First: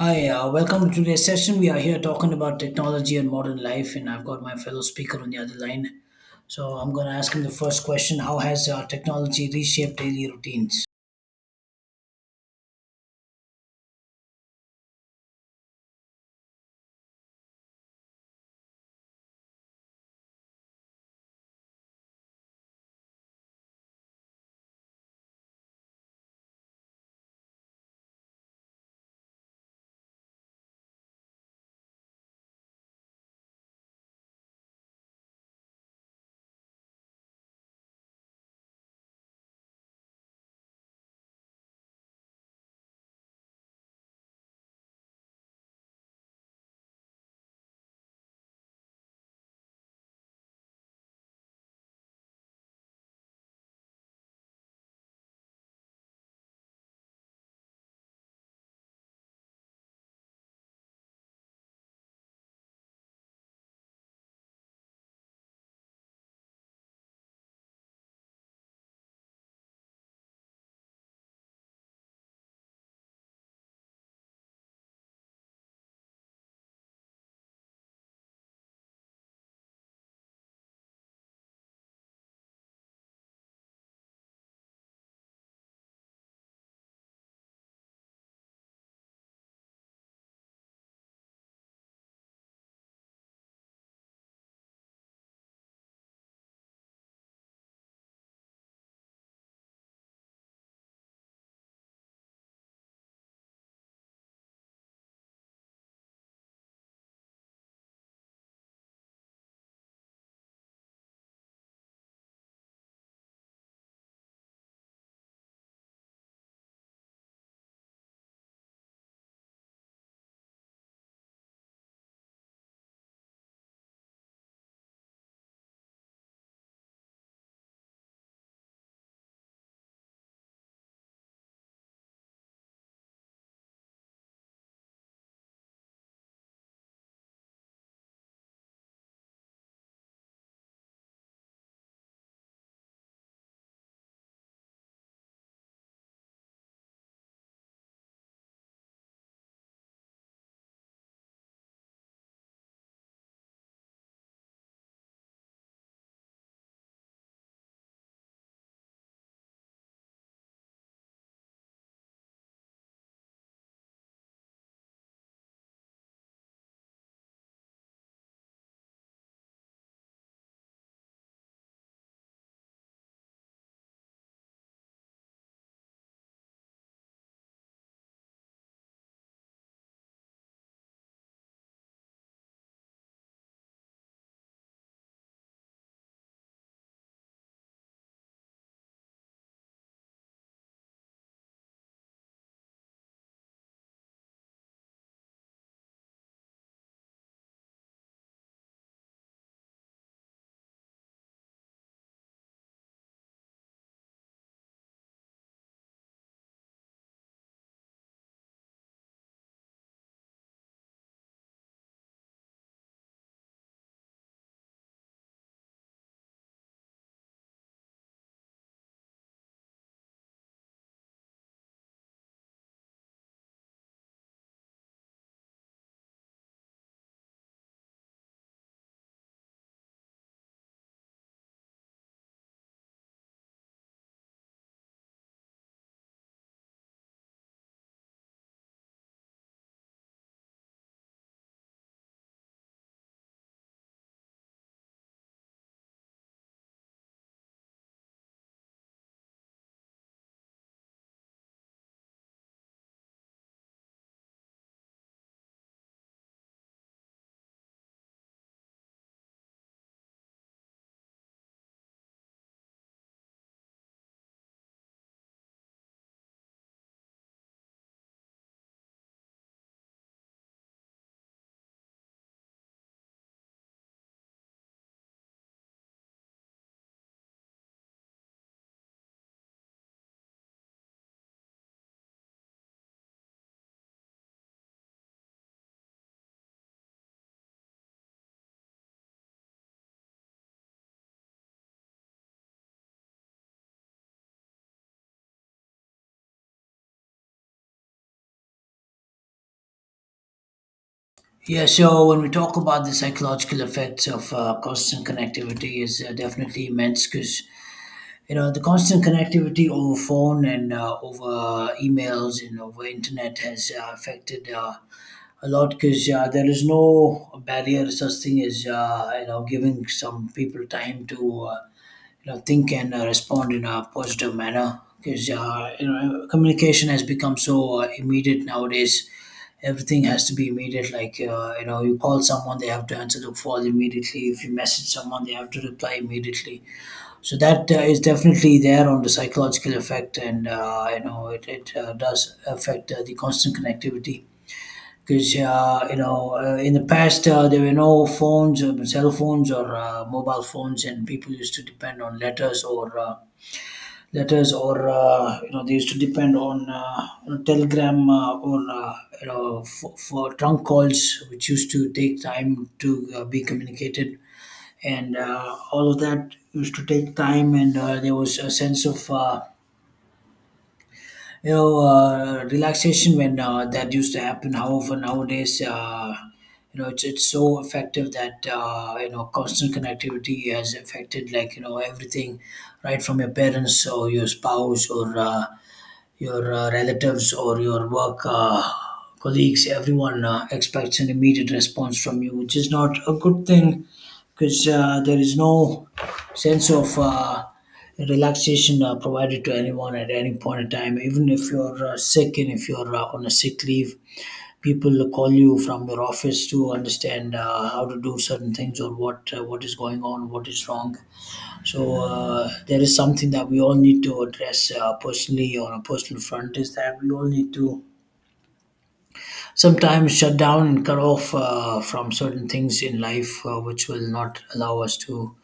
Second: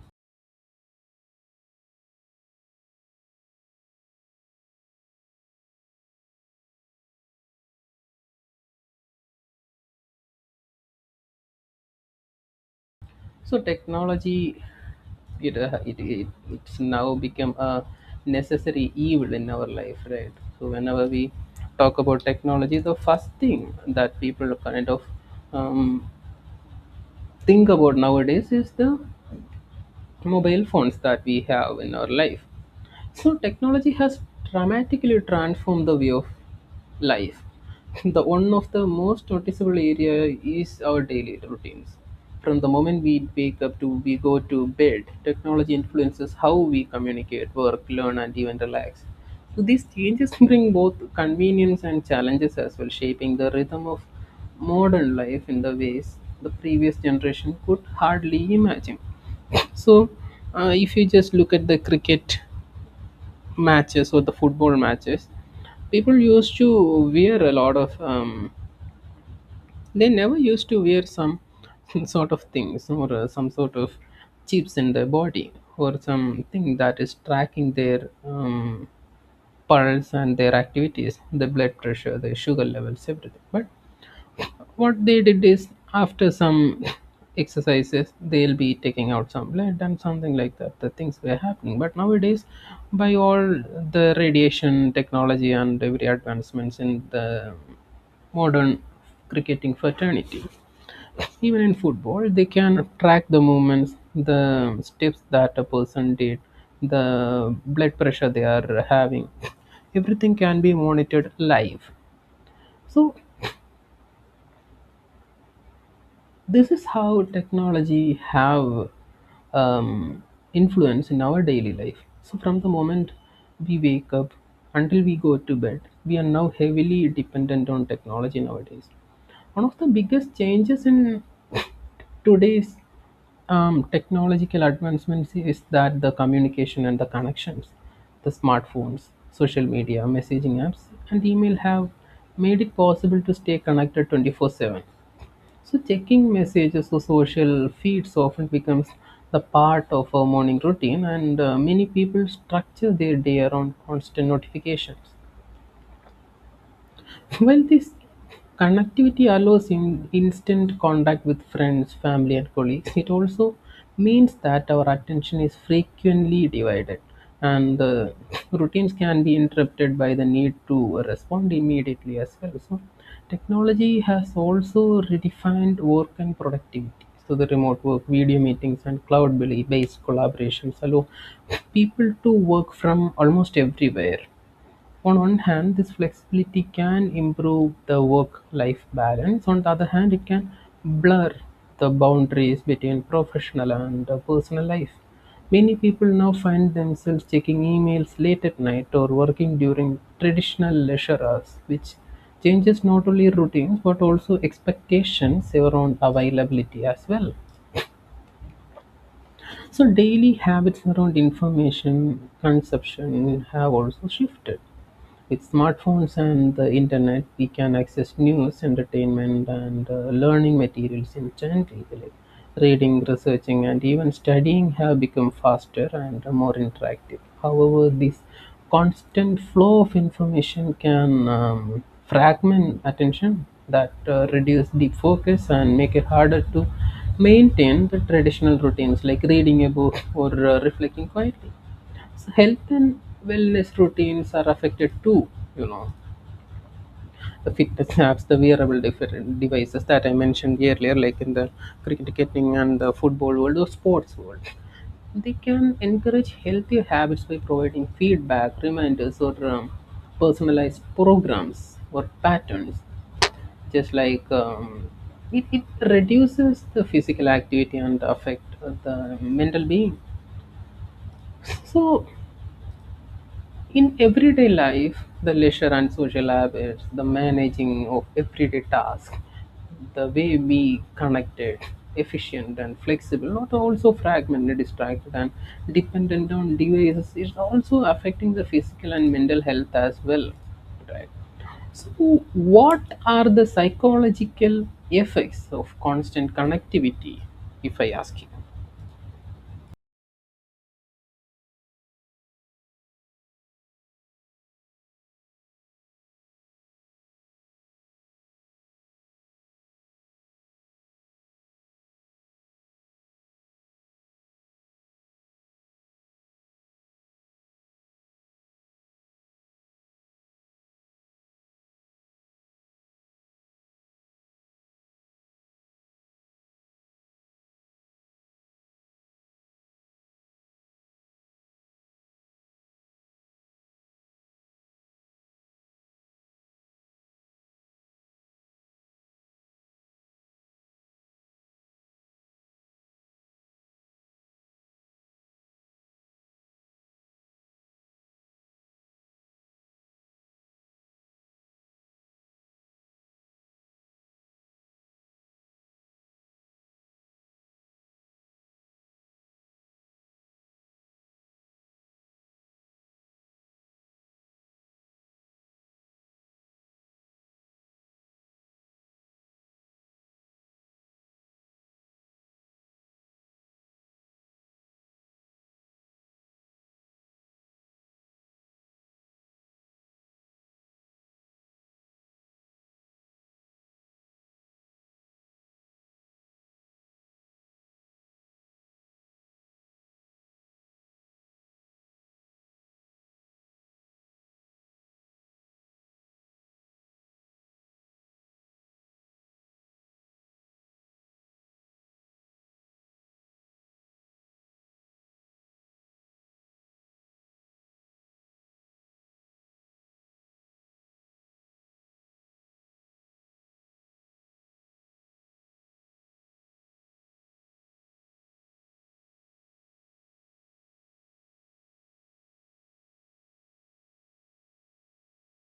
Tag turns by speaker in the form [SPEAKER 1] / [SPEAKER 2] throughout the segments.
[SPEAKER 1] Hi, welcome to today's session. We are here talking about technology and modern life, and I've got my fellow speaker on the other line. So I'm going to ask him the first question. How has technology reshaped daily routines?
[SPEAKER 2] So technology, it's now become a necessary evil in our life, right? So whenever we talk about technology, the first thing that people kind of um, think about nowadays is the mobile phones that we have in our life. So, technology has dramatically transformed the way of life. The one of the most noticeable area is our daily routines. From the moment we wake up to we go to bed, technology influences how we communicate, work, learn, and even relax. So these changes bring both convenience and challenges as well, shaping the rhythm of modern life in the ways the previous generation could hardly imagine. So, if you just look at the cricket matches or the football matches, people used to wear a lot of, they never used to wear some sort of things or some sort of chips in their body or something that is tracking their, pulse and their activities, the blood pressure, the sugar levels, everything. But what they did is, after some exercises, they'll be taking out some lead and something like that, the things were happening. But nowadays, by all the radiation technology and every advancements in the modern cricketing fraternity, even in football, they can track the movements, the steps that a person did, the blood pressure they are having. Everything can be monitored live. So this is how technology have, um, influence in our daily life. So from the moment we wake up until we go to bed, we are now heavily dependent on technology nowadays. One of the biggest changes in today's technological advancements is that the communication and the connections, the smartphones, social media, messaging apps, and email have made it possible to stay connected 24/7. So checking messages or social feeds often becomes the part of our morning routine, and many people structure their day around constant notifications. Well, this connectivity allows in instant contact with friends, family, and colleagues. It also means that our attention is frequently divided, and the routines can be interrupted by the need to respond immediately as well. So, technology has also redefined work and productivity. So, the remote work, video meetings, and cloud based collaborations allow people to work from almost everywhere. On one hand, this flexibility can improve the work-life balance. On the other hand, it can blur the boundaries between professional and personal life. Many people now find themselves checking emails late at night or working during traditional leisure hours, which changes not only routines but also expectations around availability as well. So, daily habits around information consumption have also shifted. With smartphones and the internet, we can access news, entertainment, and learning materials instantly. Like reading, researching, and even studying have become faster and more interactive. However, this constant flow of information can fragment attention, that reduce deep focus, and make it harder to maintain the traditional routines like reading a book or reflecting quietly. So health and wellness routines are affected too, you know, the fitness apps, the wearable different devices that I mentioned earlier, like in the cricketing and the football world or sports world, they can encourage healthier habits by providing feedback, reminders, or personalized programs or patterns. Just like, it reduces the physical activity and affect the mental being. So in everyday life, the leisure and social habits, the managing of everyday tasks, the way we connected, efficient and flexible, not also fragmented, distracted and dependent on devices, is also affecting the physical and mental health as well. Right. So, what are the psychological effects of constant connectivity, if I ask you?
[SPEAKER 1] Yeah, so when we talk about the psychological effects of constant connectivity, is definitely immense, because you know, the constant connectivity over phone and over emails and over internet has affected a lot, because there is no barrier, such thing as you know, giving some people time to you know, think and respond in a positive manner, because you know, communication has become so immediate nowadays. Everything has to be immediate. Like you know, you call someone, they have to answer the call immediately. If you message someone, they have to reply immediately. So that is definitely there on the psychological effect, and you know, it does affect the constant connectivity, because you know, in the past, there were no phones or cell phones or mobile phones, and people used to depend on letters, or you know, they used to depend on you know, telegram, or you know, for trunk calls, which used to take time to be communicated, and all of that used to take time, and there was a sense of you know, relaxation when that used to happen. However, nowadays, you know, it's so effective that you know, constant connectivity has affected, like you know, everything, right from your parents or your spouse or your relatives or your work colleagues. Everyone expects an immediate response from you, which is not a good thing, because there is no sense of relaxation provided to anyone at any point in time. Even if you're sick and if you're on a sick leave, people call you from your office to understand how to do certain things, or what is going on, what is wrong. So there is something that we all need to address personally, on a personal front, is that we all need to sometimes shut down and cut off from certain things in life, which will not allow us to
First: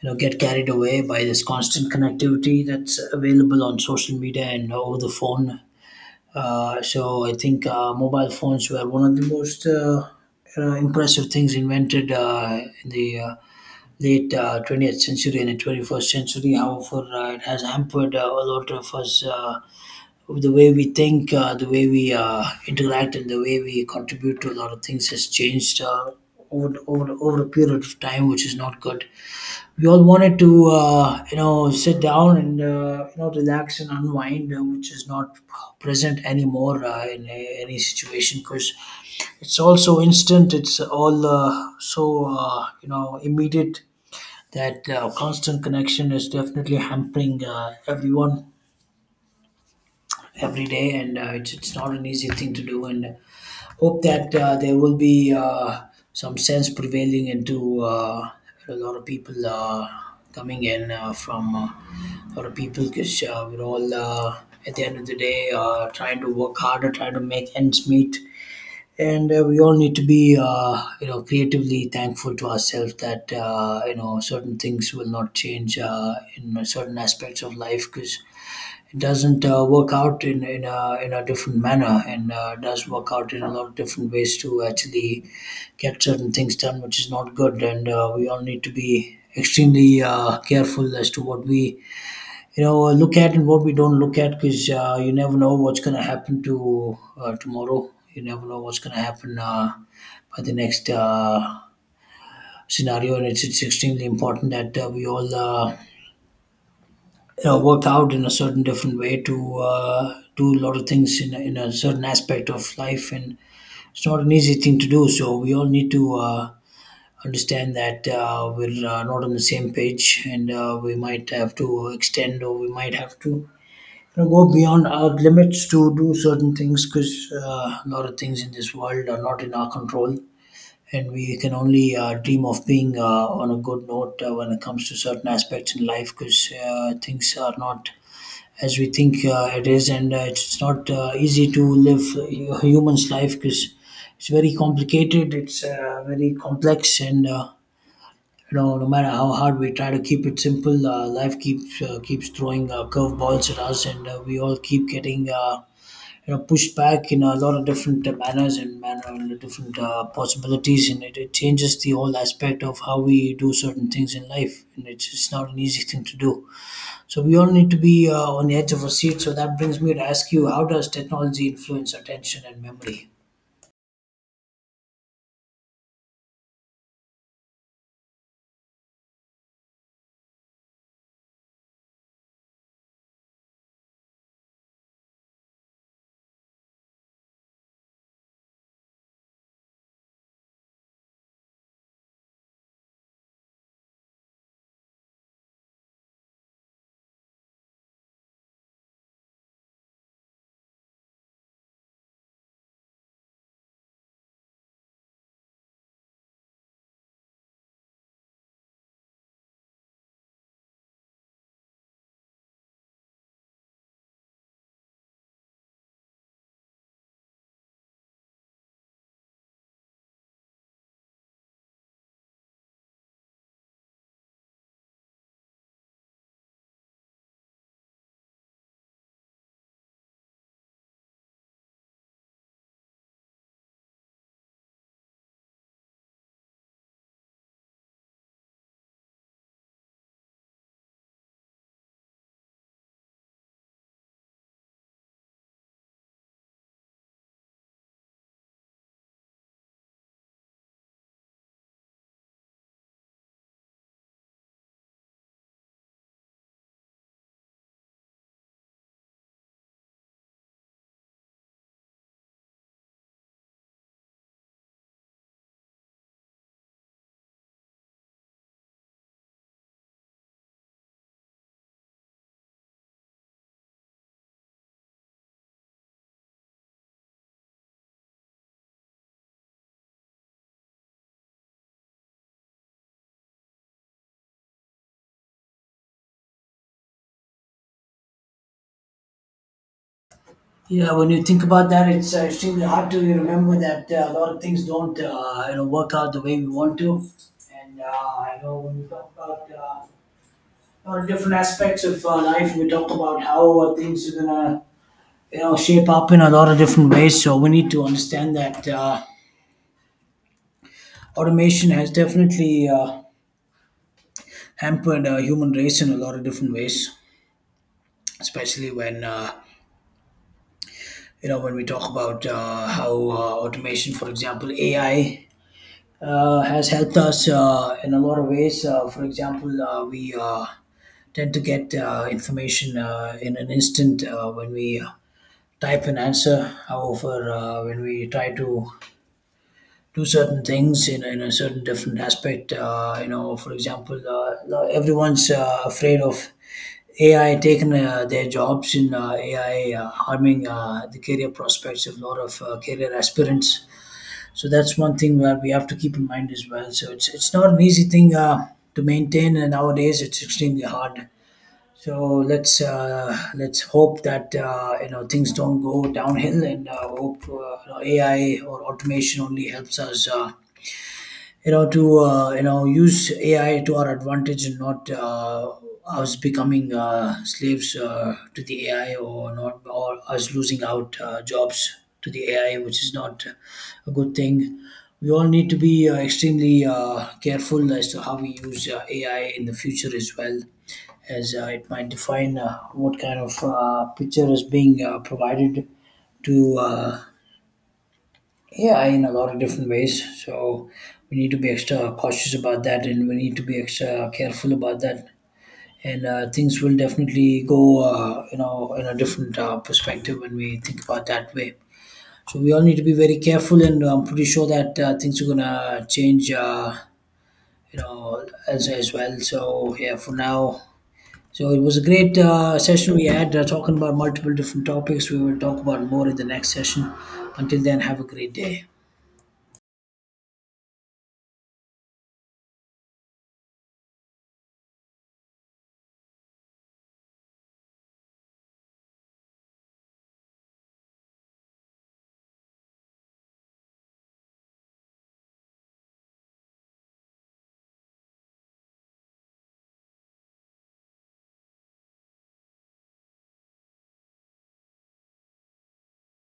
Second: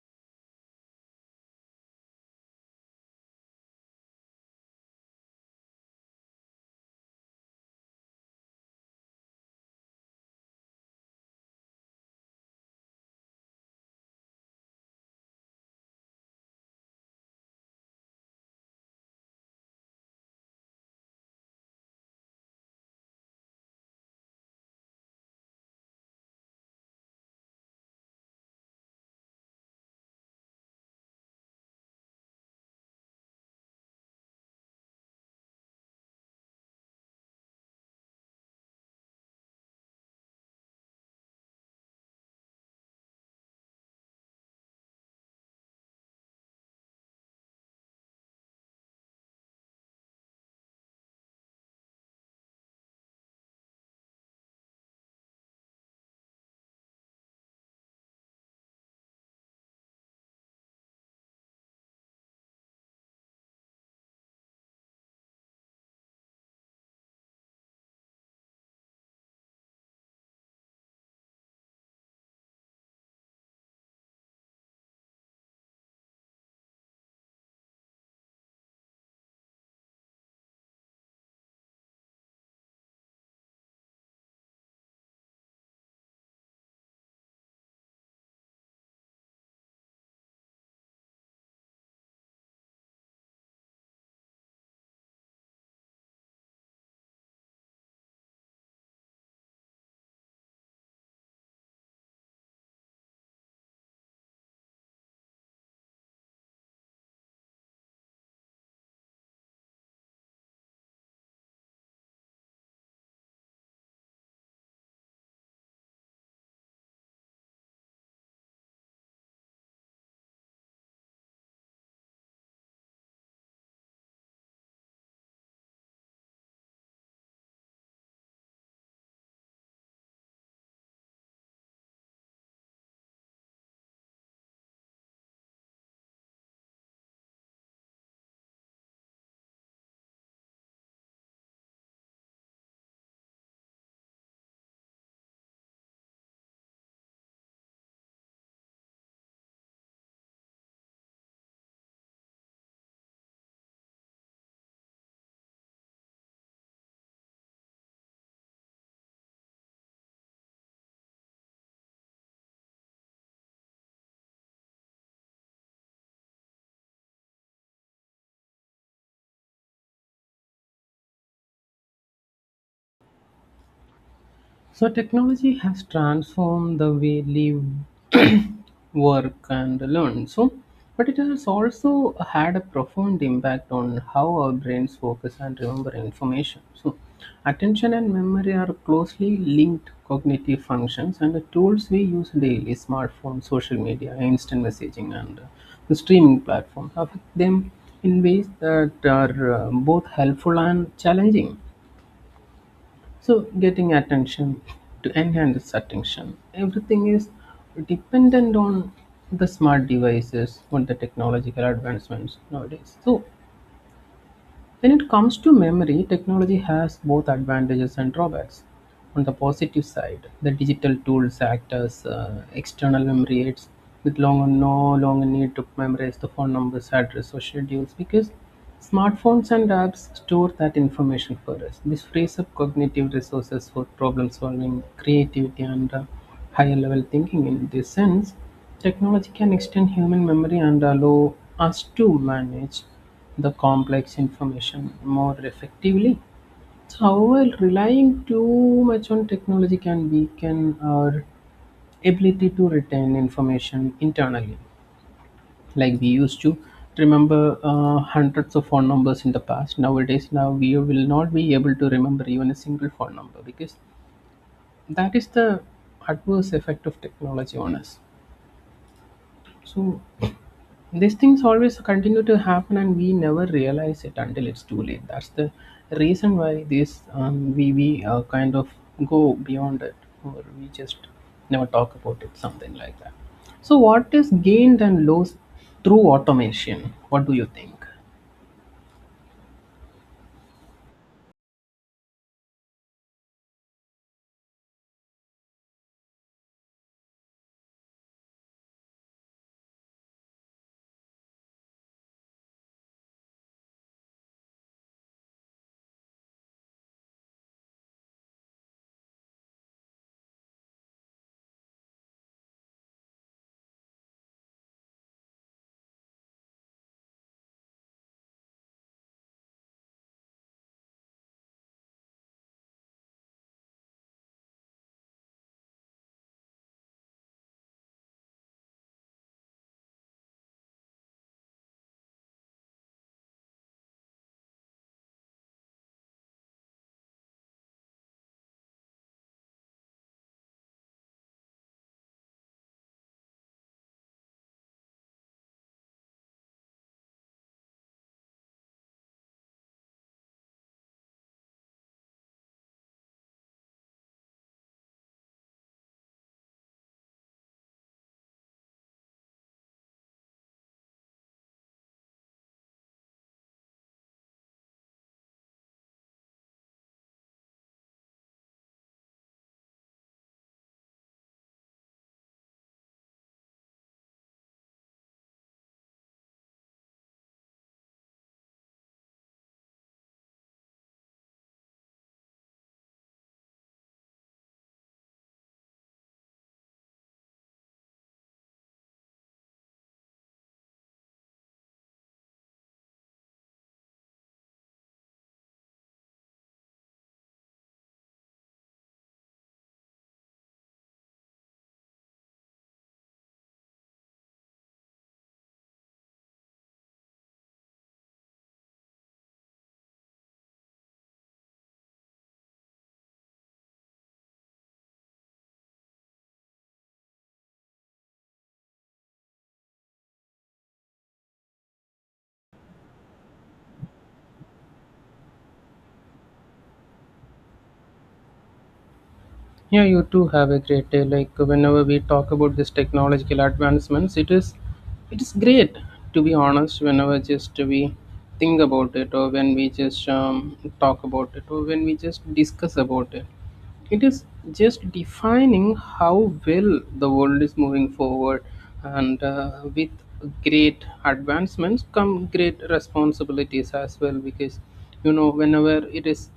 [SPEAKER 1] you know, get carried away by this constant connectivity that's available on social media and over the phone. So I think mobile phones were one of the most you know, impressive things invented in the late 20th century and the 21st century. However, it has hampered a lot of us with the way we think, the way we interact, and the way we contribute to a lot of things has changed. Over a period of time, which is not good. We all wanted to, you know, sit down and you know, relax and unwind, which is not present anymore in any situation. Because it's also instant. It's all so you know, immediate, that constant connection is definitely hampering everyone every day, and it's not an easy thing to do, and hope that there will be some sense prevailing into a lot of people coming in from a lot of people, because we're all at the end of the day trying to work harder, trying to make ends meet, and we all need to be you know, creatively thankful to ourselves that you know, certain things will not change in certain aspects of life, because it doesn't work out in a different manner, and does work out in a lot of different ways to actually get certain things done, which is not good, and we all need to be extremely careful as to what we you know, look at and what we don't look at, because you never know what's going to happen to tomorrow. You never know what's going to happen by the next scenario, and it's extremely important that we all you know, work out in a certain different way to do a lot of things in a certain aspect of life, and it's not an easy thing to do. So we all need to understand that we're not on the same page, and we might have to extend, or we might have to you know, go beyond our limits to do certain things, because a lot of things in this world are not in our control, and we can only dream of being on a good note when it comes to certain aspects in life, because things are not as we think it is, and it's not easy to live a human's life, because it's very complicated, it's very complex, and you know, no matter how hard we try to keep it simple, life keeps keeps throwing curveballs at us, and we all keep getting you know, pushed back in a lot of different manners and manner, and different possibilities, and it changes the whole aspect of how we do certain things in life, and it's not an easy thing to do. So we all need to be on the edge of our seat. So that brings me to ask you, how does technology influence attention and memory?
[SPEAKER 2] So technology has transformed the way live, work, and learn. So, but it has also had a profound impact on how our brains focus and remember information. So, attention and memory are closely linked cognitive functions, and the tools we use daily, smartphones, social media, instant messaging, and the streaming platforms affect them in ways that are both helpful and challenging. So, getting attention to enhance attention, everything is dependent on the smart devices, on the technological advancements nowadays. So, when it comes to memory, technology has both advantages and drawbacks. On the positive side, the digital tools act as external memory aids. With long no longer need to memorize the phone numbers, address, or schedules, because smartphones and apps store that information for us. This frees up cognitive resources for problem solving, creativity, and higher level thinking. In this sense, technology can extend human memory and allow us to manage the complex information more effectively. So, however, relying too much on technology can weaken our ability to retain information internally. Like we used to remember hundreds of phone numbers in the past. Nowadays, now we will not be able to remember even a single phone number, because that is the adverse effect of technology on us. So, these things always continue to happen and we never realize it until it's too late. That's the reason why this, we kind of go beyond it, or we just never talk about it, something like that. So what is gained and lost through automation, what do you think?
[SPEAKER 1] Yeah, when you think about that, it's extremely hard to remember that a lot of things don't, you know, work out the way we want to. And I know when we talk about a lot of different aspects of life, we talk about how things are gonna, you know, shape up in a lot of different ways. So we need to understand that automation has definitely hampered human race in a lot of different ways, especially when. You know, when we talk about how automation, for example, AI has helped us in a lot of ways. For example, we tend to get information in an instant when we type an answer. However, when we try to do certain things in a certain different aspect, you know, for example, now everyone's afraid of AI taking their jobs, in AI harming the career prospects of a lot of career aspirants, so that's one thing where we have to keep in mind as well. So it's not an easy thing to maintain, and nowadays it's extremely hard. So let's hope that you know, things don't go downhill, and hope you know, AI or automation only helps us. You know, to you know, use AI to our advantage and not us becoming slaves to the AI, or not, or us losing out jobs to the AI, which is not a good thing. We all need to be extremely careful as to how we use AI in the future as well, as it might define what kind of picture is being provided to yeah, in a lot of different ways. So we need to be extra cautious about that, and we need to be extra careful about that. And things will definitely go, you know, in a different perspective when we think about that way. So we all need to be very careful, and I'm pretty sure that things are gonna change, you know, as well. So yeah, for now. So it was a great session we had, talking about multiple different topics. We will talk about more in the next session. Until then, have a great day.
[SPEAKER 2] Yeah, you too, have a great day. Like whenever we talk about this technological advancements, it is great to be honest. Whenever just we think about it, or when we just talk about it, or when we just discuss about it, it is just defining how well the world is moving forward, and with great advancements come great responsibilities as well. Because you know, whenever it is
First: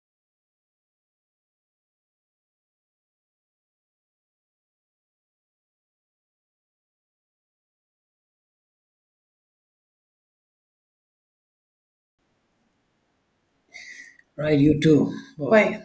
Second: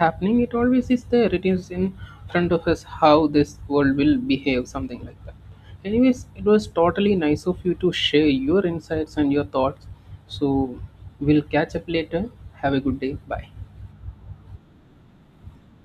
[SPEAKER 2] happening, it always is there, it is in front of us how this world will behave, something like that. Anyways, it was totally nice of you to share your insights and your thoughts, so we'll catch up later. Have a good day, bye.
[SPEAKER 1] Right, you too. Bye. Bye.